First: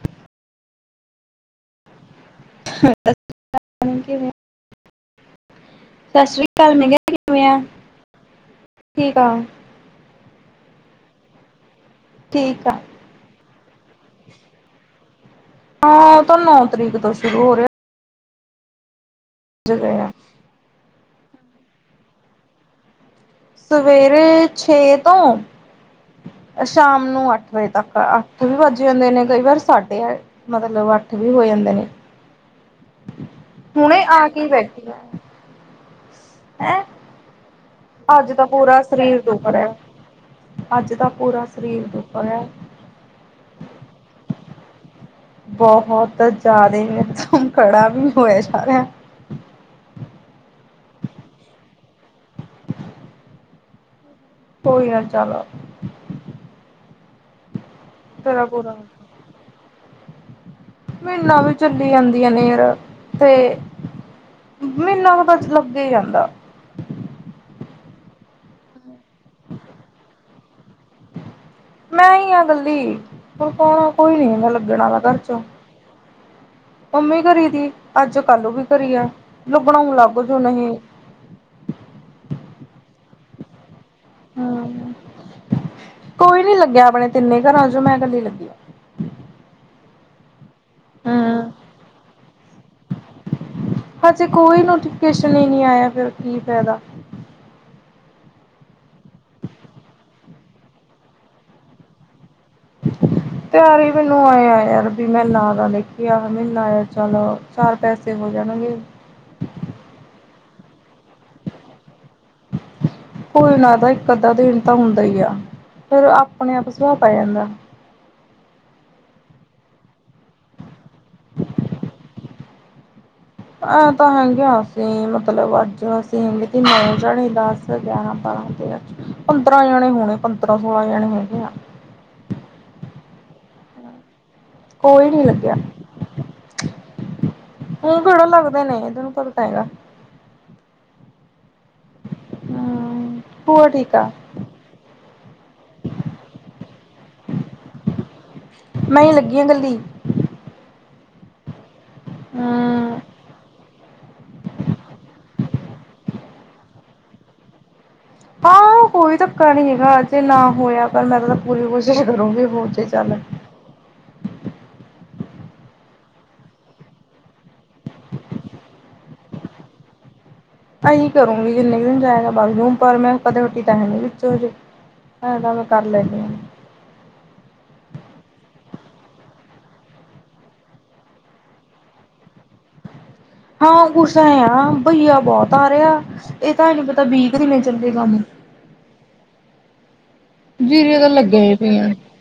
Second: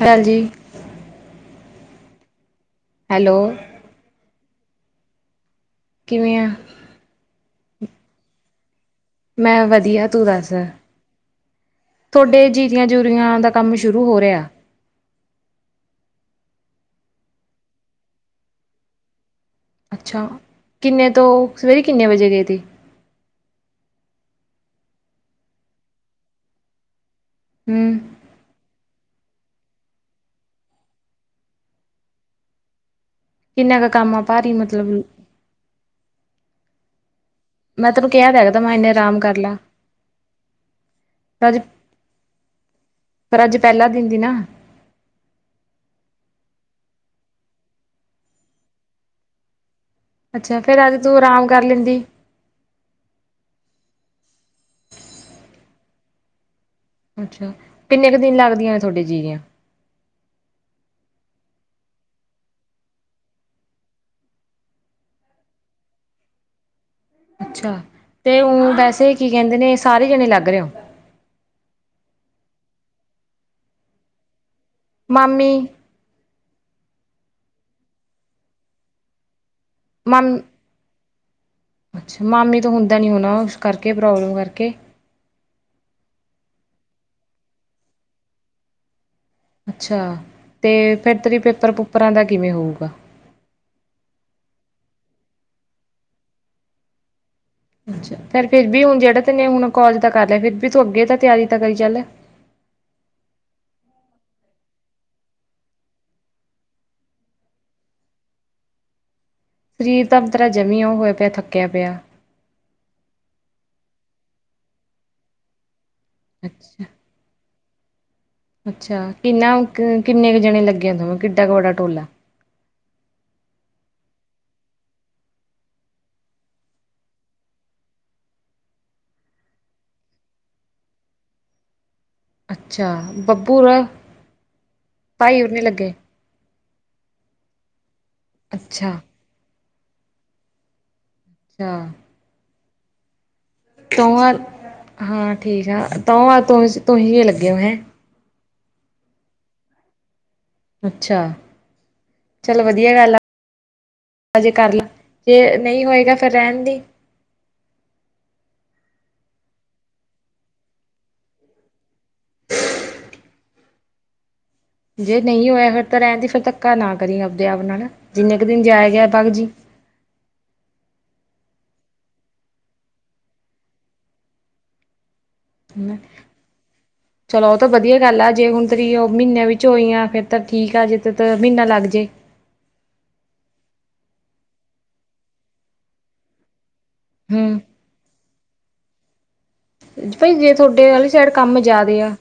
ਹੈਂ ਜੀ। ਹਮ [unintelligible] hello. Ma'am ਕਿਵੇ ਔ? ਕਿਵੇਂ ਆ ਸਾਸ੍ਰੀ ਕਾਲ [unintelligible] ਮੈ ਕਯਾ ਕਿਵੇਂ ਔ? ਮੈਂ ਵਧੀਆ ਤੂੰ ਦੱਸ। ਤੋਡੇ ਠੀਕ ਆ ਜੀਰੀਆਂ -ਜੂਰੀਆਂ ਦਾ ਕੰਮ ਸ਼ੁਰੂ ਹੋ ਰੇ ਆ ਹਾਂ ਔ ਤੇ ਨੌ ਤਰੀਕ ਤੋਂ ਸ਼ੁਰੂ ਹੋ ਰੈ ਆ ਜ [unintelligible] ਅੱਛਾ ਕਿੰਨੇ ਤੋਂ, ਸਵੇਰੇ ਕਿੰਨੇ ਵਜੇ ਗਏ ਥੀ। ਸਵੇਰੇ ਛੇ ਤੋਂ ਸ਼ਾਮ ਨੂੰ ਅੱਠ ਵਜੇ ਹੂੰ ਤੱਕ ਅੱਠ ਵੀ ਵੱਜ ਜਾਂਦੇ ਨੇ ਕਈ ਵਾਰ ਸਾਡੇ ਆ ਮਤਲਬ ਅੱਠ ਵੀ ਹੋ ਜਾਂਦੇ ਨੇ ਕਿੰਨਾ ਕੁ ਹੁਣੇ ਕੰਮ ਆ ਕੇ ਈ ਭਾਰੀ ਮਤਲਬ ਬੈਠੀ ਆ ਹੈਂ। ਮੈਂ ਤੈਨੂੰ ਕਿਹਾ ਅੱਜ ਤਾਂ ਤਾ ਹੈਗਾ ਤਾਂ ਮੈਂ ਪੂਰਾ ਇੰਨੇ ਆਰਾਮ ਸ਼ਰੀਰ ਕਰ ਲਾ ਦੁੱਖਰੇ ਐ, ਅੱਜ ਤਾ ਪੂਰਾ ਪਰ ਅੱਜ ਸ਼ਰੀਰ ਦੁੱਖਰੇੈ ਪਰ ਅੱਜ ਪੈਲਾ ਦਿਨ ਦੀ ਨਾ ਬਹੋਤ ਜਾਦਾ ਤੋ ਮਮ ਖੜਾ ਵੀ ਨੀ ਹੋਇਆ ਜਾ ਰਿਯਾ। ਅੱਛਾ ਫੇਰ ਅੱਜ ਤੂੰ ਆਰਾਮ ਕਰ ਲੈਂਦੀ। ਕੋਈ ਗੱਲ ਚਾਲੋ। ਅੱਛਾ ਕਿੰਨੇ ਦਿਨ ਤੇਰਾ ਲੱਗਦੀਆਂ ਪੂਰਾ ਥੋਡੇ ਜੀਰੀਆਂ। ਮਹੀਨਾ ਵੀ ਚੱਲੀ ਜਾਂਦੀਆਂ ਨੇੇਅ ਤੇ ਮੀਨਾ ਤੇ ਬਸ ਲੱਗੈ ਈ ਰੈਂਦਾ। ਅੱਛਾ ਤੇ ਉਂ ਵੈਸੇ ਕੀ ਕਹਿੰਦੇ ਨੇ ਸਾਰੇ ਜਣੇ ਲੱਗ ਰੇ ਔ ਮੈਂ ਈ ਆ ਗੱਲੀ ਹੁਣ ਕੌਣਾ ਕੋਈ ਨੀ ਮ ਲੱਗਣ ਵਾਲਾ ਘਰ ਚੋਂ ਮਾਮੀ ਮੰਮੀ ਘਰੀ ਥੀ ਅੱਜ ਕੱਲੂ ਵੀ ਘਰੀ ਆ ਲੁੱਗਣਾ ਹੁੰ ਲਗ ਮਾਮ ਜੂ ਨਹੀਂ ਅੱਛਾ ਮਾਮੀ ਤੋਂ ਹੁੰਦਾ ਨੀ ਹੋਣਾ ਉਸ ਕਰਕੇ ਪ੍ਰੋਬਲਮ ਕਰਕੇ ਹੂੰ ਕੋਈ ਨੀ ਲੱਗਾ ਆਪਣੇ ਤਿੰਨੇ ਘਰਾਂ ਚੋਂ ਮੈਂ ਕੱਲੀ ਲੱਗੀ ਆ ਅੱਛਾ ਤੇ ਫੇਰ ਤੇਰੀ ਹੂੰ ਪੇਪਰ ਪੂਪਰਾਂ ਦਾ ਕਿਵੇਂ ਹੋਊਗਾ। ਹਜੇ ਕੋਈ ਨੋਟੀਫਿਕੇਸ਼ਨ ਈ ਨੀ ਆਇਆ ਫੇਰ ਕੀ ਫੈਦਾ ਅਛਾ ਪਰ ਫਿਰ ਵੀ ਹੁਣ ਜਿਹੜਾ ਤੈਨੇ ਹੁਣ ਕੋਜ ਦਾ ਕਰ ਲਿਆ ਫਰ ਵੀ ਤੂੰ ਅੱਗੇ ਤਾਂ ਤਿਆਰੀ ਤਾਂ ਕਰੀ ਚੱਲ [inaudible] ਤਿਆਰ ਹੀ ਮੈਨੂੰ ਆਏਆ ਯਾਰ ਵੀ ਮੈਂ ਨਾ ਲਾ ਦੇਖੀ ਆ ਮੈ ਨਾ ਲਾ ਚਲ, ਚਾਰ ਪੈਸੇ ਹੋ ਜਾਣਗੇ। ਸ਼ਰੀਰ ਤਾਂ ਤੇਰਾ ਜਮੀ ਉਹ ਹੋਇਆ ਪਿਆ ਥੱਕਿਆ ਪਿਆ। ਕੋਈ ਨਾ ਇਹ ਤਾ ਇੱਕ ਅੱਧਾ ਦਿਨ ਤਾਂ ਹੁੰਦਾ ਹੀ ਆ, ਫਿਰ ਆਪਣੇ ਆਪ ਅੱਛਾ ਸੁਬਾਹ ਪੈ ਜਾਂਦਾ, ਅੱਛਾ ਕਿੰਨਾ ਕਿੰਨੇ ਕੁ ਜਣੇ ਲੱਗੇ ਆ ਤੁਹਾਨੂੰ ਕਿੱਡਾ ਕੁ ਵੱਡਾ ਟੋਲਾ, ਐ ਤਾਂ ਹੈਗੇ ਆ ਅਸੀਂ ਮਤਲਬ ਅੱਜ ਅਸੀਂ ਹੈਗੇ ਤੀ ਨੌ ਜਾਣੇ ਦਸ ਗਿਆਰਾਂ ਬਾਰਾਂ ਤੇਰਾਂ ਪੰਦਰਾਂ ਜਣੇ ਹੋਣੇ ਪੰਦਰਾਂ ਸੋਲਾਂ ਜਣੇ ਹੈਗੇ ਆ। ਅੱਛਾ, ਬੱਬੂ ਅ ਕੋਈ ਨੀ ਲੱਗਿਆ। ਉਹ ਕਿਹੜਾ ਲੱਗਦੇ ਨੇ ਅੱਛਾ ਤੈਨੂੰ ਪਤਾ ਤਾ ਹੈਗਾ। ਚਾ, ਹੂੰ ਹੋਰ ਠੀਕ ਤੌ ਆ ਹਾਂ ਠੀਕ ਆ ਤੌ ਆ ਤੁ ਤੁਹੀ ਓ ਲੱਗੇ ਹੋ ਹੈਂ। ਮੈ ਹੀ ਲੱਗੀ ਆ ਕੱਲੀ। ਅੱਛਾ, ਚਲ ਵਧੀਆ ਹੂੰ। ਗੱਲ ਆ। ਅਜੇ ਕਰਲਾ ਜੇ ਨਹੀ ਹੋਏਗਾ ਤਾਂ ਰਹਿਣ ਦੀ। ਹਾਂ ਕੋਈ ਧੱਕਾ ਨਹੀਂ ਹੈਗਾ ਜੇ ਨਾ ਹੋਇਆ ਕਲ ਮੈਂ ਤਾਂ ਪੂਰੀ ਕੋਸ਼ਿਸ਼ ਕਰੂੰਗੀ ਹੋ ਜੇ ਚੱਲ। ਜੇ ਨਹੀਂ ਹੋਇਆ ਫਿਰ ਤਾਂ ਰਹਿਣ ਦੀ ਫਿਰ ਧੱਕਾ ਨਾ ਕਰੀ ਆਪਦੇ ਆਪ ਨਾਲ ਜਿੰਨੇ ਕੁ ਦਿਨ ਜਾਇਆ ਗਿਆ ਬਗ ਜੀ ਅਈ ਕਰੂੰਗੀ ਜਿੰਨੇ ਕੁ ਦਿਨ ਜਾਏਗਾ ਬਗ ਜੁ ਪਰ ਮੈਂ ਕਦੇ ਹਟੀ ਤਾਂ ਹੈ ਨੀ ਵਿੱਚੋ ਜੇ। ਨਾ, ਚਲੋ ਉਹ ਤਾਂ ਵਧੀਆ ਗੱਲ ਆ ਜੇ ਹੁਣ ਤੇਰੀ ਉਹ ਮਹੀਨਿਆਂ ਵਿੱਚ ਹੋਈ ਆ ਫੇਰ ਤਾਂ ਠੀਕ ਆ ਜੇ ਤੇ ਮਹੀਨਾ ਲੱਗ ਜੇ। ਹਾਂ ਕੁਛ ਐ ਆ ਭਈਆ ਬਹੁਤ ਆ ਰਿਹਾ ਇਹ ਤਾਂ ਹੈ ਨੀ ਪਤਾ ਬੀਹ ਕ ਦਿਨ ਹੂੰ ਚਲ ਦੇ ਕੰਮ ਭਈ ਜੇ ਥੋਡੇ ਜੀਰੀਆਂ ਆਲੀ ਤਾਂ ਸਾਈਡ ਲੱਗੀਆਂ ਹੀ ਕੰਮ ਪਈਆਂ ਜ਼ਾਆਦੇ ਆ,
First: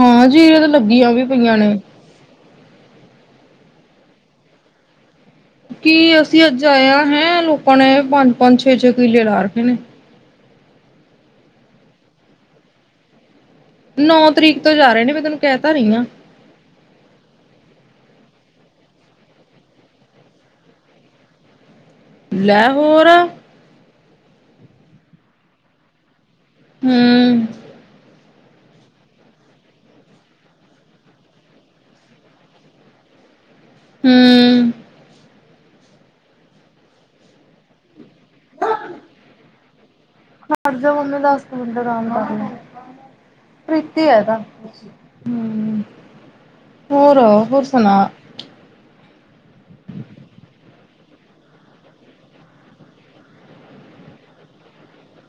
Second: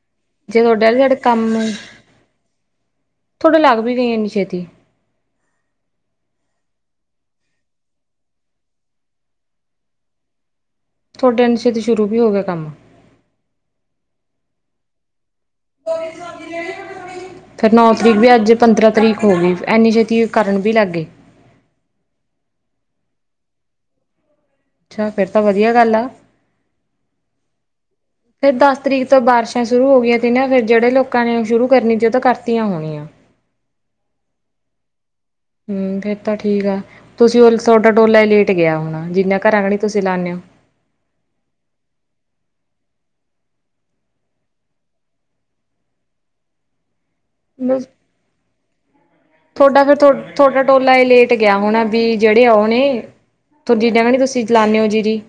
ਹਾਂ ਜੀਰੀਆਂ ਜੇ ਤਾਂ ਤੁਹਾਡੇ ਆਲੀ ਲੱਗੀਆਂ ਸਾਇਡ ਵੀ ਕੰਮ, ਪਈਆਂ ਨੇ। ਥੋਡੇ ਲੱਗ ਵੀ ਗਈ ਇੰਨੀ ਛੇਤੀ, ਕੀ ਅਸੀਂ ਅੱਜ ਆਇਆ ਹੈਂ ਲੋਕਾਂ ਨੇ ਪੰਜ-ਪੰਜ ਛੇ-ਛੇ ਕਿਲੇ ਲਾ ਰੱਖੇ ਨੇ। ਥੋਡੇ ਇੰਨੀ ਛੇਤੀ ਸ਼ੁਰੂ ਵੀ ਹੋ ਗਿਆ ਕੰਮ, ਨੌ ਤਰੀਕ ਤੋਂ ਜਾ ਰਹੇ ਨੇ ਮੈਂ ਤੈਨੂੰ ਕਹਿ ਤਾ ਰਹੀ ਹਾਂ। ਫੇਰ ਨੌ ਤਰੀਕ ਵੀ ਅੱਜ ਪੰਦਰਾਂ ਤਰੀਕ ਹੋ ਗਈ ਇੰਨੀ ਛੇਤੀ ਕਰਨ ਵੀ ਲੱਗ ਗਏ। ਲੈ ਹੋਰ ਅੱਛਾ, ਫੇਰ ਤਾਂ ਵਧੀਆ ਗੱਲ ਆ। ਹੂੰ, ਫੇਰ ਦਸ ਤਰੀਕ ਤੋਂ ਬਾਰਿਸ਼ਾਂ ਸ਼ੁਰੂ ਹੋ ਗਈਆਂ ਸੀ ਨਾ ਫੇਰ ਜਿਹੜੇ ਲੋਕਾਂ ਨੇ ਸ਼ੁਰੂ ਕਰਨੀ ਸੀ ਉਹ ਤਾ ਕਰਤੀਆ ਹੋਣੀਆ। ਹੂੰ। ਹੂੰ, ਫੇਰ ਤਾਂ ਠੀਕ ਆ ਤੁਸੀਂ ਸੋਟਾ ਡੋਲਾ ਹੀ ਲੇਟ ਗਿਆ ਹੋਣਾ ਜਿੰਨਾ ਘਰਾਂ ਕਣੀ ਤੁਸੀਂ ਲਾਣੇ ਹੋ। ਹਟ ਜੋਹੁਣ ਦੱਸ ਮਿੰਟ ਪ੍ਰੀਤੀ ਆ ਇਹ ਤਾਂ, ਹੂੰ, ਹੋਰ ਹੋਰ ਸਣਾ, ਥੋਡਾ ਤੇ ਥੋ ਥੋਡਾ ਟੋਲਾ ਇਹ ਲੇਟ ਗਿਆ ਹੋਣਾ ਵੀ ਜਿਹੜੇ ਉਹ ਨੇ ਥੋ ਜਿਨਾ ਕਣੀ ਤੁਸੀਂ ਲਾਣੇ ਓ ਜੀਰੀ,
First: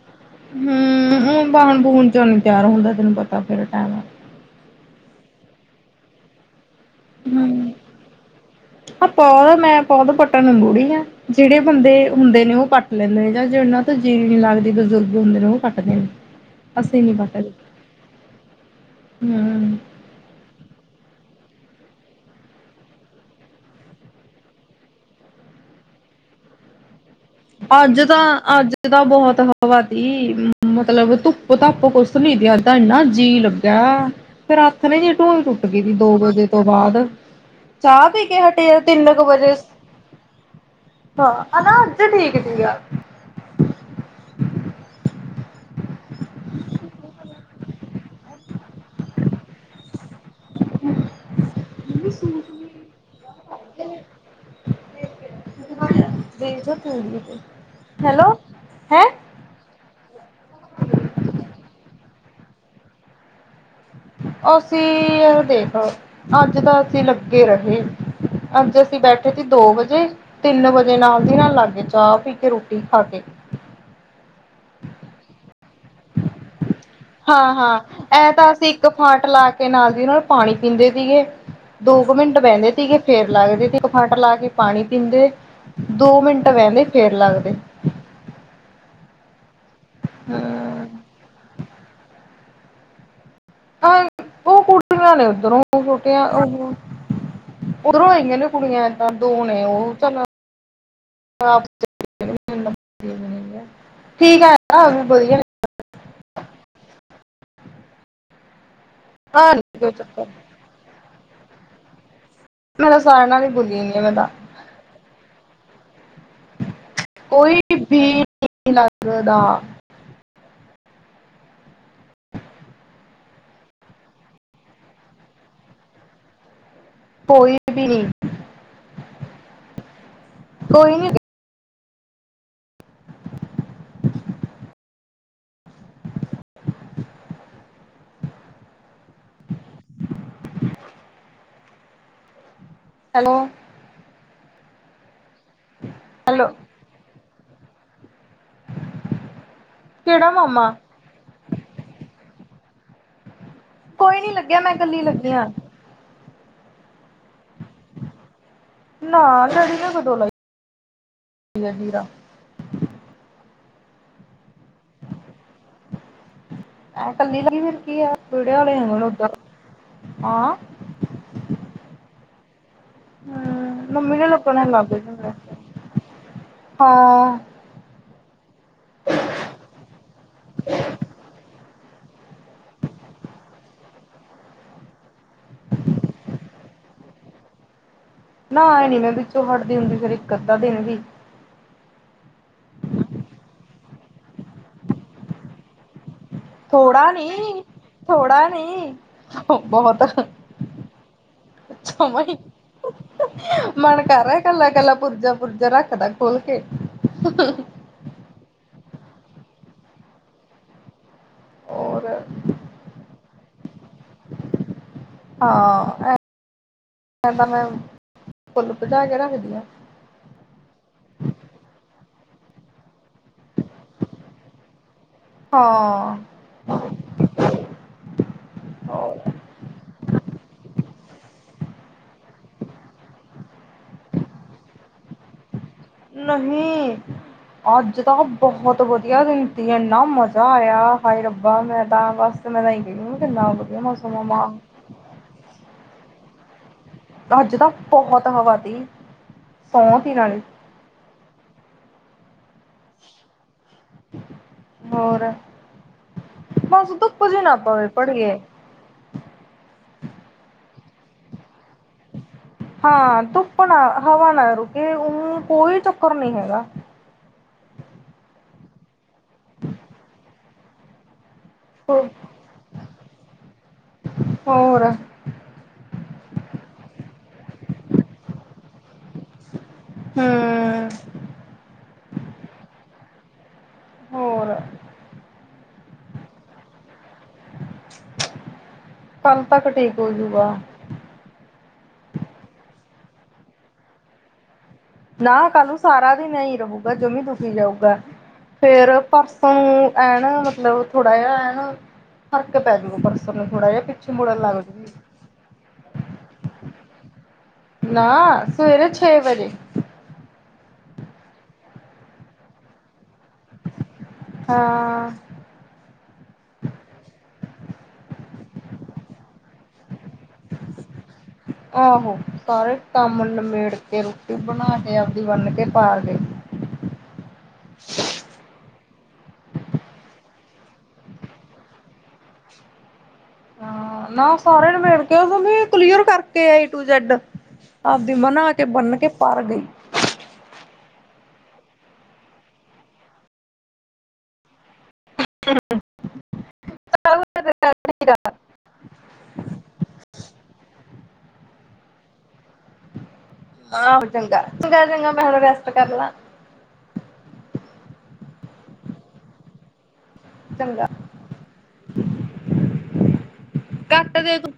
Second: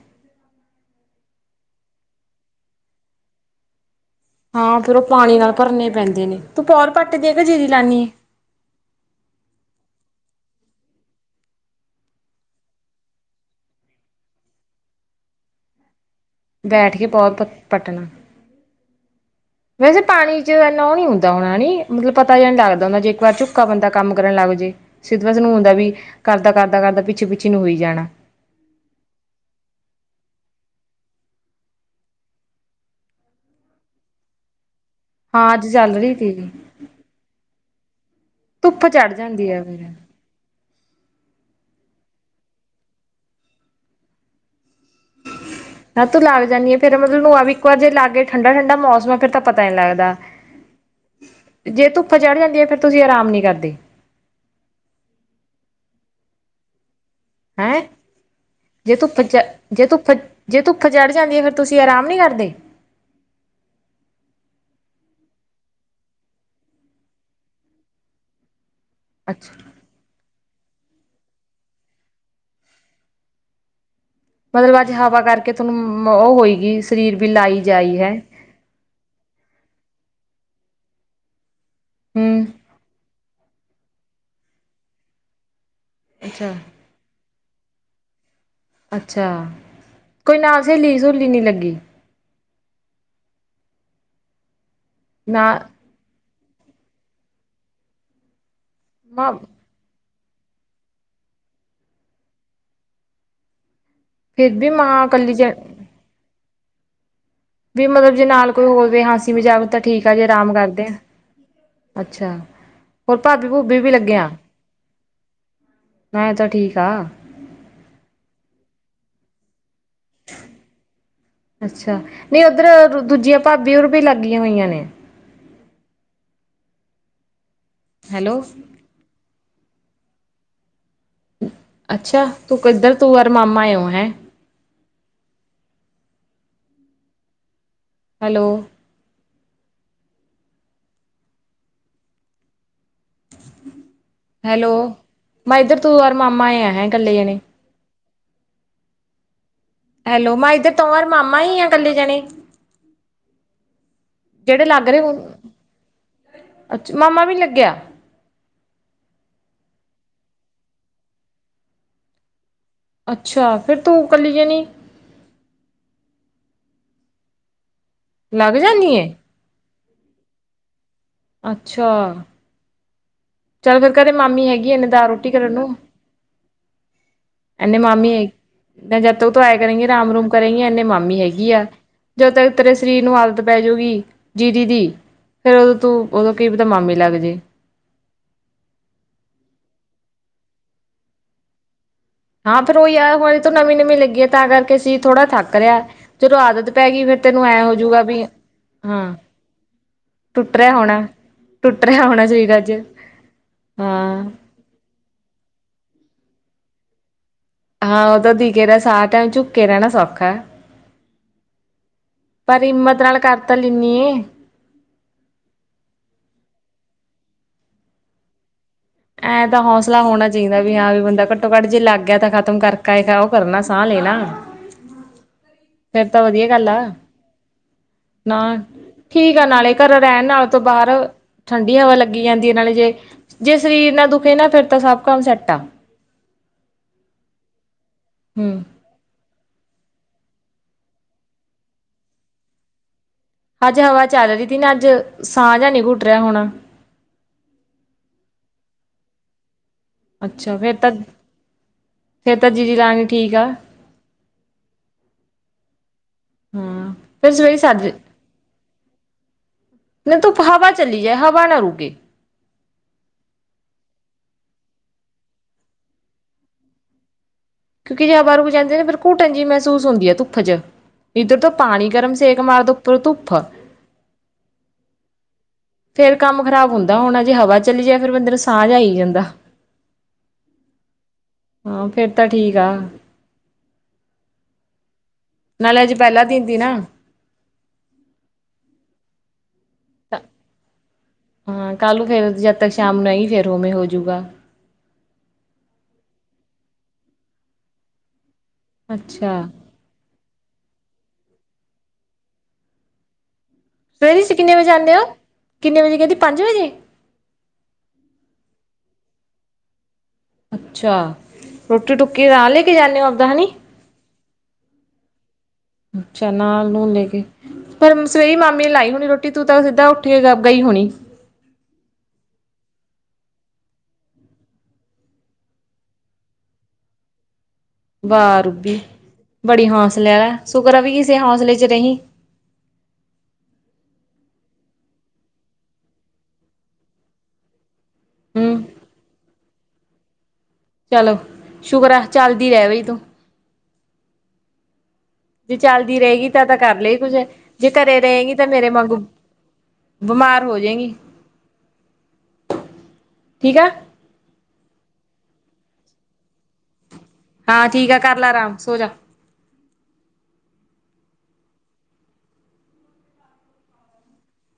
ਹੂੰ, ਹ ਬਾਹਣ ਬੂਣ ਚ ਨੀ ਤਿਆਰ ਹੁੰਦਾ ਤੈਨੂੰ ਪਤਾ ਫੇਰ ਟਾਈਮ ਹਾਂ ਫੇਰ ਉਹ ਪਾਣੀ ਨਾਲ ਭਰਨੇ ਪੈਂਦੇ ਨੇ ਤੂੰ ਭੌਦ ਪੱਟ ਦੇ ਕਿ ਜੀਰੀ ਹੂੰ ਲਾਂਦੀ ਏ, ਆ ਭੌਦ ਮੈਂ ਭੌਦ ਪੱਟਣ ਨੂੰ ਬੂੜੀ ਆ, ਜਿਹੜੇ ਬੰਦੇ ਹੁੰਦੇ ਨੇ ਉਹ ਪੱਟ ਲੈਂਦੇ ਨੇ ਜਾਂ ਜਿਹਨਾਂ ਤੋਂ ਜੀਰੀ ਨਹੀਂ ਲੱਗਦੀ ਬਜ਼ੁਰਗ ਹੁੰਦੇ ਨੇ ਉਹ ਪੱਟਦੇ ਨੇ। ਬੈਠ ਅਸੀਂ ਕੇ ਨੀ ਭੌਦ ਪਟ ਪੱਟਦੇ ਪੱਟਣਾ, ਹੂੰ ਵੈਸੇ ਪਾਣੀ'ਚ ਇੰਨਾ ਉਹ ਨੀ ਹੁੰਦਾ ਹੋਣਾ ਨੀ, ਮਤਲਬ ਪਤਾ ਜਾ ਨੀ ਲੱਗਦਾ, ਜੇ ਇੱਕ ਵਾਰ ਝੁੱਕਾ ਬੰਦਾ ਕੰਮ ਕਰਨ ਲੱਗਜੇ। ਸਿੱਧੇ ਪਾਸੇ ਨੂੰ ਹੁੰਦਾ ਵੀ ਕਰਦਾ-ਕਰਦਾ-ਕਰਦਾ, ਪਿੱਛੇ- ਪਿੱਛੇ ਨੂੰ ਹੋਈ ਅੱਜ ਜਾਣਾ। ਤਾਂ, ਅੱਜ ਤਾਂ ਬਹੁਤ ਹਵਾ ਤੀ, ਮਤਲਬ ਧੁੱਪ, ਧਾਪ ਕੁਸ ਨੀ, ਅੱਜ ਤਾ ਇੰਨਾ ਜੀਅ ਲੱਗ ਕਿਆ, ਫਿਰ ਆਥਣੇ ਜੇ ਢੋਲ ਹਾਂ ਟੁੱਟ ਅੱਜ ਗਈ ਸੀ, ਚੱਲ ਰਹੀ ਦੋ ਤੀ ਵਜੇ ਤੋਂ ਬਾਅਦ। ਚਾਹ ਪੀਕੇ ਹਟੇ ਆਂ, ਧੁੱਪ ਚੜ ਤਿੰਨ ਕ ਜਾਂਦੀ ਵਜੇ। ਆ ਫੇਰ ਹਾਂ, ਹਨਾ, ਅੱਜ ਠੀਕ ਤੀਗਾ। ਮ ਤੂੰ ਲੱਗ ਜਾਂਨੀਆ, ਫ਼ੇਰ ਮਤਲਬ ਨੂੰ ਵੀ ਇੱਕ ਵਾਰ ਜੇ ਲੱਗਗੇ ਠੰਡਾ-ਠੰਡਾ ਮੌਸਮ ਆ, ਫਿਰ ਤਾਂ ਪਤਾ ਨੀ ਲੱਗਦਾ। ਜੇ ਧੁੱਪਾ ਚੜ ਜਾਂਦੀ ਆ, ਫੇਰ ਤੁਸੀਂ ਆਰਾਮ ਨੀ ਕਰਦੀ। ਦੇ [unintelligible] ਹੈਂ? ਜੇ ਧੁੱਪ, ਚ, ਜੇ ਧੁੱਪ, ਜੇ ਧੁੱਪ ਚੜ੍ਹ ਜਾਂਦੀ ਆ, ਫਿਰ ਤੁਸੀਂ ਆਰਾਮ ਨੀ ਕਰਦੇ? ਅਸੀਂ, ਇਹ ਦੇਖ ਅੱਜ ਤਾਂ ਅਸੀਂ ਲੱਗੇ ਰਹੇ। ਅੱਜ ਅਸੀਂ ਬੈਠੇ ਸੀ, ਅੱਛਾ। ਦੋ ਵਜੇ ਤਿੰਨ ਵਜੇ ਨਾਲ ਦੀ ਨਾਲ ਲੱਗਗੇ, ਚਾਹ ਪੀਕੇ, ਰੋਟੀ ਖਾਕੇ। ਮਤਲਬ ਅੱਜ ਹਵਾ ਕਰਕੇ, ਤੁਹਾਨੂੰ ਉਹ ਹੋਏਗੀ ਸਰੀਰ ਵੀ ਲਾਈ ਹਾਂ-ਹਾਂ, ਜਾਈ ਹੈ ਐ ਤਾ ਅਸੀਂ ਕ ਫਾਟ ਲਾਕੇ ਨਾਲ ਦੀ ਨਾਲ ਪਾਣੀ ਪੀਂਦੇ ਤੀਗੇ, ਦੋ ਕੁ ਹੂੰ। ਮਿੰਟ ਬਹਿੰਦੇ ਤੀਗੇ। ਫੇਰ ਲੱਗਦੇ ਤੇ ਕ ਫਾਟ ਲਾਕੇ ਪਾਣੀ ਪੀਂਦੇ, ਦੋ ਮਿੰਟ ਅੱਛਾ ਵਹਿੰਦੇ, ਫੇਰ ਲੱਗਦੇ। ਅੱਛਾ, ਕੋਈ ਨਾਲ ਸਹੇਲੀ-ਸ੍ਹੁਲੀ ਨਹੀਂ ਲੱਗੀ। ਆ, ਉਹ ਕੁੜੀਆਂ ਨੇ ਨਾ ਉੱਧਰੋਂ ਉਧਰੋਂ, ਓਹੋ, ਉਧਰੋਂ ਇੰਨੀਆ-ਇੰਨੀਆ ਕੁੜੀਆਂ ਏਦਾਂ ਮ ਦੋ ਨੇ ਉਹ ਚੱਲ [unintelligible] ਠੀਕ ਫਿਰ ਆ, ਵੀ ਹਾ ਮਾਂ ਕੱਲੀ ਵਧੀਆ। ਚ ਵੀ ਮਤਲਬ ਜੇ ਨਾਲ ਕੋਈ ਹੋਰ ਵੀ ਹਾਂ ਅਸੀ ਮ ਆ ਜਾਵੇ, ਨੀ ਤਾਂ ਕੋਈ ਠੀਕ ਆਜੇ ਚੱਕਰ ਆਰਾਮ ਕਰਦੇ ਆ, ਅੱਛਾ। ਮੇਰਾ ਹੋਰ ਸਾਰਿਆਂ ਨਾਲ ਹੀ ਭਾਬੀ-ਭੁਭੀ ਵੀ ਬੁਲਿੰਗ ਹੈ ਮੈਂ ਲੱਗੇ ਤਾਂ ਆਂ, ਮੈਂ ਤਾਂ ਠੀਕ ਆ। ਕੋਈ ਵੀ ਨਹੀਂ ਲੱਗਦਾ। ਅੱਛਾ, ਨਹੀਂ ਉੱਧਰ ਦੂਜੀਆਂ ਭਾਬੀ ਓਰ ਵੀ ਲਾਗੀਆਂ ਹੋਈਆਂ ਨੇ। ਕੋਈ ਵੀ ਨੀ, ਹੈਲੋ ਕੋਈ ਨੀ। [inaudible] ਹੈਲੋ। ਹੈਲੋ। ਹੈਲੋ [inaudible] ਕਿਹੜਾ ਹੈਲੋ ਮੈਂ ਮਾਮਾ ਇੱਧਰ ਤੋਂੋ ਵਾਰ ਮਾਮਾ ਹੀ ਆ ਇਕੱਲੇ ਜਾਣੇ। [inaudible] ਕੋਈ ਨੀ ਲੱਗਿਆ ਜਿਹੜੇ ਮੈਂ ਲੱਗ ਰਹੇ ਕੱਲੀ ਉਹ ਲੱਗੀ ਆ ਅੱਛਾ ਮਾਮਾ ਵੀ ਨੀ ਲੱਗਿਆ। [inaudible] ਨਾ ਲੜੀ ਮ ਕ ਦੋਂ ਲਾਈ। [inaudible] ਅੱਛਾ, ਫਿਰ ਤੂੰ ਕੱਲੀ ਜਣੀ? ਆ ਕੱਲਕੜਲੇਟ ਲੱਗ ਜਾਂਦੀ ਏ ਆਾਂ। [inaudible] ਅੱਛਾ। ਚੱਲ ਹਮ ਫੇਰ ਘਰੇ ਮੰਮੀ ਨੇ ਮਾਮੀ ਲੱਗਣਾ ਹੈਗੀ, ਇਹਨੇ ਲੱਗ ਦਾਲ-ਰੋਟੀ ਗਏ ਕਰਨ ਨੂੰ। ਹਾਂ ਇਹਨੇ ਮਾਮੀ ਹੈ ਜਦ ਤ ਤੋਂ ਆਇਆ ਕਰੇਗੀ ਆਰਾਮ ਰੂਮ ਕਰੇਗੀ ਇਨੇ ਮਾਮੀ ਹੈਗੀ ਆ। [inaudible] ਜਦੋਂ ਤੱਕ ਤੇਰੇ ਸਰੀਰ ਨੂੰ ਆਦਤ ਪੈਜੁਗੀ, ਜੀਦੀ ਦੀ। ਫੇਰ ਉਦੋਂ ਤੂ, ਓਦੋਂ ਕੀ ਪਤਾ ਮਾਮੀ ਲੱਗ ਜੇ। ਨਾ ਐ ਨੀ ''ਮੈਂ ਵਿੱਚੋਂ ਹਟਦੀ ਹੁੰਦੀ, ਫੇਰ ਇੱਕ-ਅੱਧਾ ਦਿਨ ਵੀ। ਹਾਂ ਫੇਰ ਉਹ ਯਾਰ ਹੋਲੀ ਤ ਨਵੀਂ-ਨਵੀਂ ਲੱਗੀ ਹੈ ਤਾਂ ਕਰਕੇ ਸੀ ਥੋੜ੍ਹਾ ਥੱਕ ਰਿਹਾ। ਚਲੋ ਆਦਤ ਪੈ ਗਈ ਥੋੜਾ ਫੇਿਰ ਤੈਨੂੰ ਐਂ ਨੀ ਹੋਜੂਗਾ ਵੀ ਥੋੜਾ ਨੀ ਹਾਂ ਬਹੁਤ ਟੁੱਟ ਰਿਹਾ ਹੋਣਾ। ਟੁੱਟ ਰਿਹਾ ਸਮਾਂ ਹੋਣਾ ਹੀ ਚਾਹੀਦਾ ਅੱਜ ਮਨ ਹਾਂ। ਕਰ ਰਿਹਾ ਕੱਲਾ ਕੱਲਾ ਪੁਰਜਾ ਪੁਰਜਾ ਰੱਖਦਾ ਖੋਲ ਕੇ। ਹਾਂ ਉਹਦਾ ਦੀਗੇ ਦਾ ਸਾਹਟ ਝੁੱਕ ਕੇ ਰਹਿਣਾ ਸੌਖਾ। ਹੋਰ ਪਰ ਹਿੰਮਤ ਨਾਲ ਕਰਤਾ ਲੈਂਨੀ ਆ। ਹਾ ਇਹ ਇਹਤਾਂ ਮੈ ਖੁਦ ਭਜਾਏ ਐਂ ਤਾਂ ਹੋਸ ਮਸਲਾ ਹੋਣਾ ਚਾਹੀਦਾ ਵੀ ਹਾਂ ਵੀ ਬੰਦਾ ਘੱਟੋ ਘੱਟ ਜੇ ਲੱਗ ਗਿਆ ਤਾਂ ਖਤਮ ਕਰਕੇ ਉਹ ਕਰਨਾ ਸਾਹ ਲੈਣਾ। ਫਿਰ ਹਾਂ ਤਾਂ ਵਧੀਆ ਗੱਲ ਆ ਨਾ। ਠੀਕ ਆ ਨਾਲੇ ਘਰ ਰਹਿਣ ਨਾਲੇ ਤੋਂ ਬਾਹਰ ਠੰਡੀ ਹਵਾ ਲੱਗੀ ਜਾਂਦੀ ਹੈ ਨਾਲੇ ਜੇ ਜੇ ਸਰੀਰ ਨਾ ਦੁਖੇ ਨਾ ਫਿਰ ਤਾਂ ਸਭ ਕੰਮ ਸੈੱਟਾ ਆ ਨਹੀਂ ਅੱਜ ਤਾਂ ਹੂੰ ਬਹੁਤ ਵਧੀਆ ਦਿਨ ਜ ਇੰਨਾ ਮਜ਼ਾ ਆਇਆ ਖਾਈ ਰੱਬਾ ਮੈਂ ਤਾਂ ਬਸ ਤੇ ਮੈਂ ਤਾਂ ਕਹ ਕਿੰਨਾ ਵਧੀਆ ਮੌਸਮ ਵਾਂ ਅਜ ਸਾਹ ਜਿਆ ਨਹੀਂ ਘੁੱਟ ਰਿਹਾ ਹੁਣਾ ਅੱਜ ਤਾਂ ਬਹੁਤ ਹਵਾ ਦੀ। ਅੱਛਾ ਫਿਰ ਤਾਂ ਫੇਰ ਤਾਂ ਜੀਜੀ ਰਾਣੀ ਠੀਕ ਆ। ਹੋਰ ਬਸ ਹਾਂ ਤੂੰ ਕੁਛ ਫਿਰ ਨਾ ਸਵੇਰੇ ਪੜ ਸੱਜ ਪੜ੍ਹਿਐ। ਨਾ ਧੁੱਪ ਹਵਾ ਚਲੀ ਜਾਏ ਹਵਾ ਨਾ ਰੁਕੇ। ਹਾਂ ਧੁੱਪ ਨਾ ਹਵਾ ਨਾ ਰੁਕੇ ਉਹਨੂੰ ਕੋਈ ਚੱਕਰ ਨਹੀਂ ਹੈਗਾ। ਕਿਉਂਕਿ ਜ ਬਰੂ ਜਾਂਦੇ ਨੇ ਨਾ ਫੇਰ ਘੂਟਣ ਜਿਹੀ ਮਹਿਸੂਸ ਹੁੰਦੀ ਹੈ ਧੁੱਪ ਚ। ਇੱਧਰ ਤੋਂ ਪਾਣੀ ਗਰਮ ਸੇਕ ਮਾਰਦਾ ਉਪਰੋਂ ਧੁੱਪ। ਹੋਰ। ਫੇਰ ਕੰਮ ਖਰਾਬ ਹੁੰਦਾ ਹੋਣਾ ਜੇ ਹਵਾ ਚਲੀ ਜਾਏ ਫੇਿਰ ਅੰਦਰ ਸਾਂਝ ਆਈ ਜਾਂਦਾ। ਹੂੰ ਹਾਂ ਫਿਰ ਤਾਂ ਠੀਕ ਆ। ਹੋਰ। ਨਾਲੇ ਅੱਜ ਪਹਿਲਾਂ ਦਿਨ ਤਿ ਨਾ। ਕੱਲ ਤੱਕ ਠੀਕ ਹੋਜੂਗਾ। ਹਾਂ ਕੱਲ ਫੇਰ ਜਦ ਤੱਕ ਸ਼ਾਮ ਨੂੰ ਆਈਂ ਫੇਰ ਉਵੇਂ ਹੋਜੂਗਾ। ਨਾ ਕੱਲ ਨੂੰ ਸਾਰਾ ਦਿਨ ਏਹੀ ਰਹੁਗਾ ਜੋਮੀ ਦੁਖੀ ਜਾਊਗਾ ਫੇਰ ਅੱਛਾ ਪਰਸੋਂ ਐਨ ਮਤਲਬ ਥੋੜਾ ਜਿਹਾ ਐ ਨਾ ਫ਼ਰਕ ਪੈ ਜੂਗਾ ਪਰਸੋਂ ਨੂੰ ਥੋੜਾ ਜਿਹਾ। ਪਿੱਛੇ ਸਵੇਰੇ ਤੁਸੀਂ ਮੁੜਨ ਕਿਨੇ ਲੱਗ ਵਜੇ ਆਦੇ ਹੋ ਜੂਗੀ ਕਿੰਨੇ ਵਜੇ ਕਹਿੰਦੀ ਪੰਜ ਵਜੇ। ਨਾ ਸਵੇਰੇ ਛੇ ਵਜੇ। ਅੱਛਾ ਰੋਟੀ ਟੁਕੀ ਨਾਲ ਲੈ ਕੇ ਜਾਂਦੇ ਉਦਾ ਹਨੀ। ਹਾਂ। ਅਛਾ ਨਾਲ ਨੂੰ ਲੈ ਕੇ। ਫਿਰ ਸਵੇਰੀ ਮਾਮੀ ਲਾਈ ਹੋਣੀ ਰੋਟੀ ਤੂੰ ਤਾਂ ਸਿੱਧਾ ਉੱਠ ਕੇ ਗਈ ਹੋਣੀ। ਆਹੋ ਸਾਰੇ ਕੰਮ ਨਮੇੜ ਕੇ ਰੋਟੀ ਬਣਾ ਕੇ ਆਪਦੀ ਵੰਨ ਕੇ ਪਾ ਗਏ। ਵਾਹ ਰੂਬੀ ਬੜੀ ਹੌਸਲਿਆਂ ਵ ਸੁਕਰ ਵੀ ਇਸੇ ਹੌਸਲੇ ਚ ਰਹੀ। ਹ ਨਾ ਸਾਰਿਆਂ ਨੂੰ ਨਿਬੇੜ ਕੇ ਦ ਵੀ ਕਲੀਅਰ ਕਰਕੇ ਆਈ ਏ ਟੂ ਜੈਡ। ਆਪਦੀ ਮਨਾ ਹੂੰ ਕੇ ਬੰਨ ਕੇ ਪਰ ਗਈ। ਚਲੋ ਸ਼ੁਕਰ ਆ ਚੱਲਦੀ ਰਹਿ ਬਈ ਤੂੰ। ਜੇ ਚੱਲਦੀ ਰਹੇਗੀ ਤਾਂ- ਤਾਂ ਕਰ ਲਈ ਕੁੱਝ ਜੇ ਘਰੇ ਰਹੇਗੀ ਤਾਂ ਮੇਰੇ ਵਾਂਗੂ ਬਿਮਾਰ ਹੋ ਜਾਏਗੀ। ਠੀਕ ਆ ਆਹ ਹੋ ਚੰਗਾ, ਚੰਗਾ ਵੇ ਚੰਗਾ ਮੈਂ ਹੁੰਨੇ ਰੈਸਟ ਕਰਲਾ। ਹਾਂ ਠੀਕ ਆ ਕਰ ਲਾ ਆਰਾਮ, ਸੋ ਜਾ। ਚੰਗਾ, ਘੱਟ ਦੇਖ।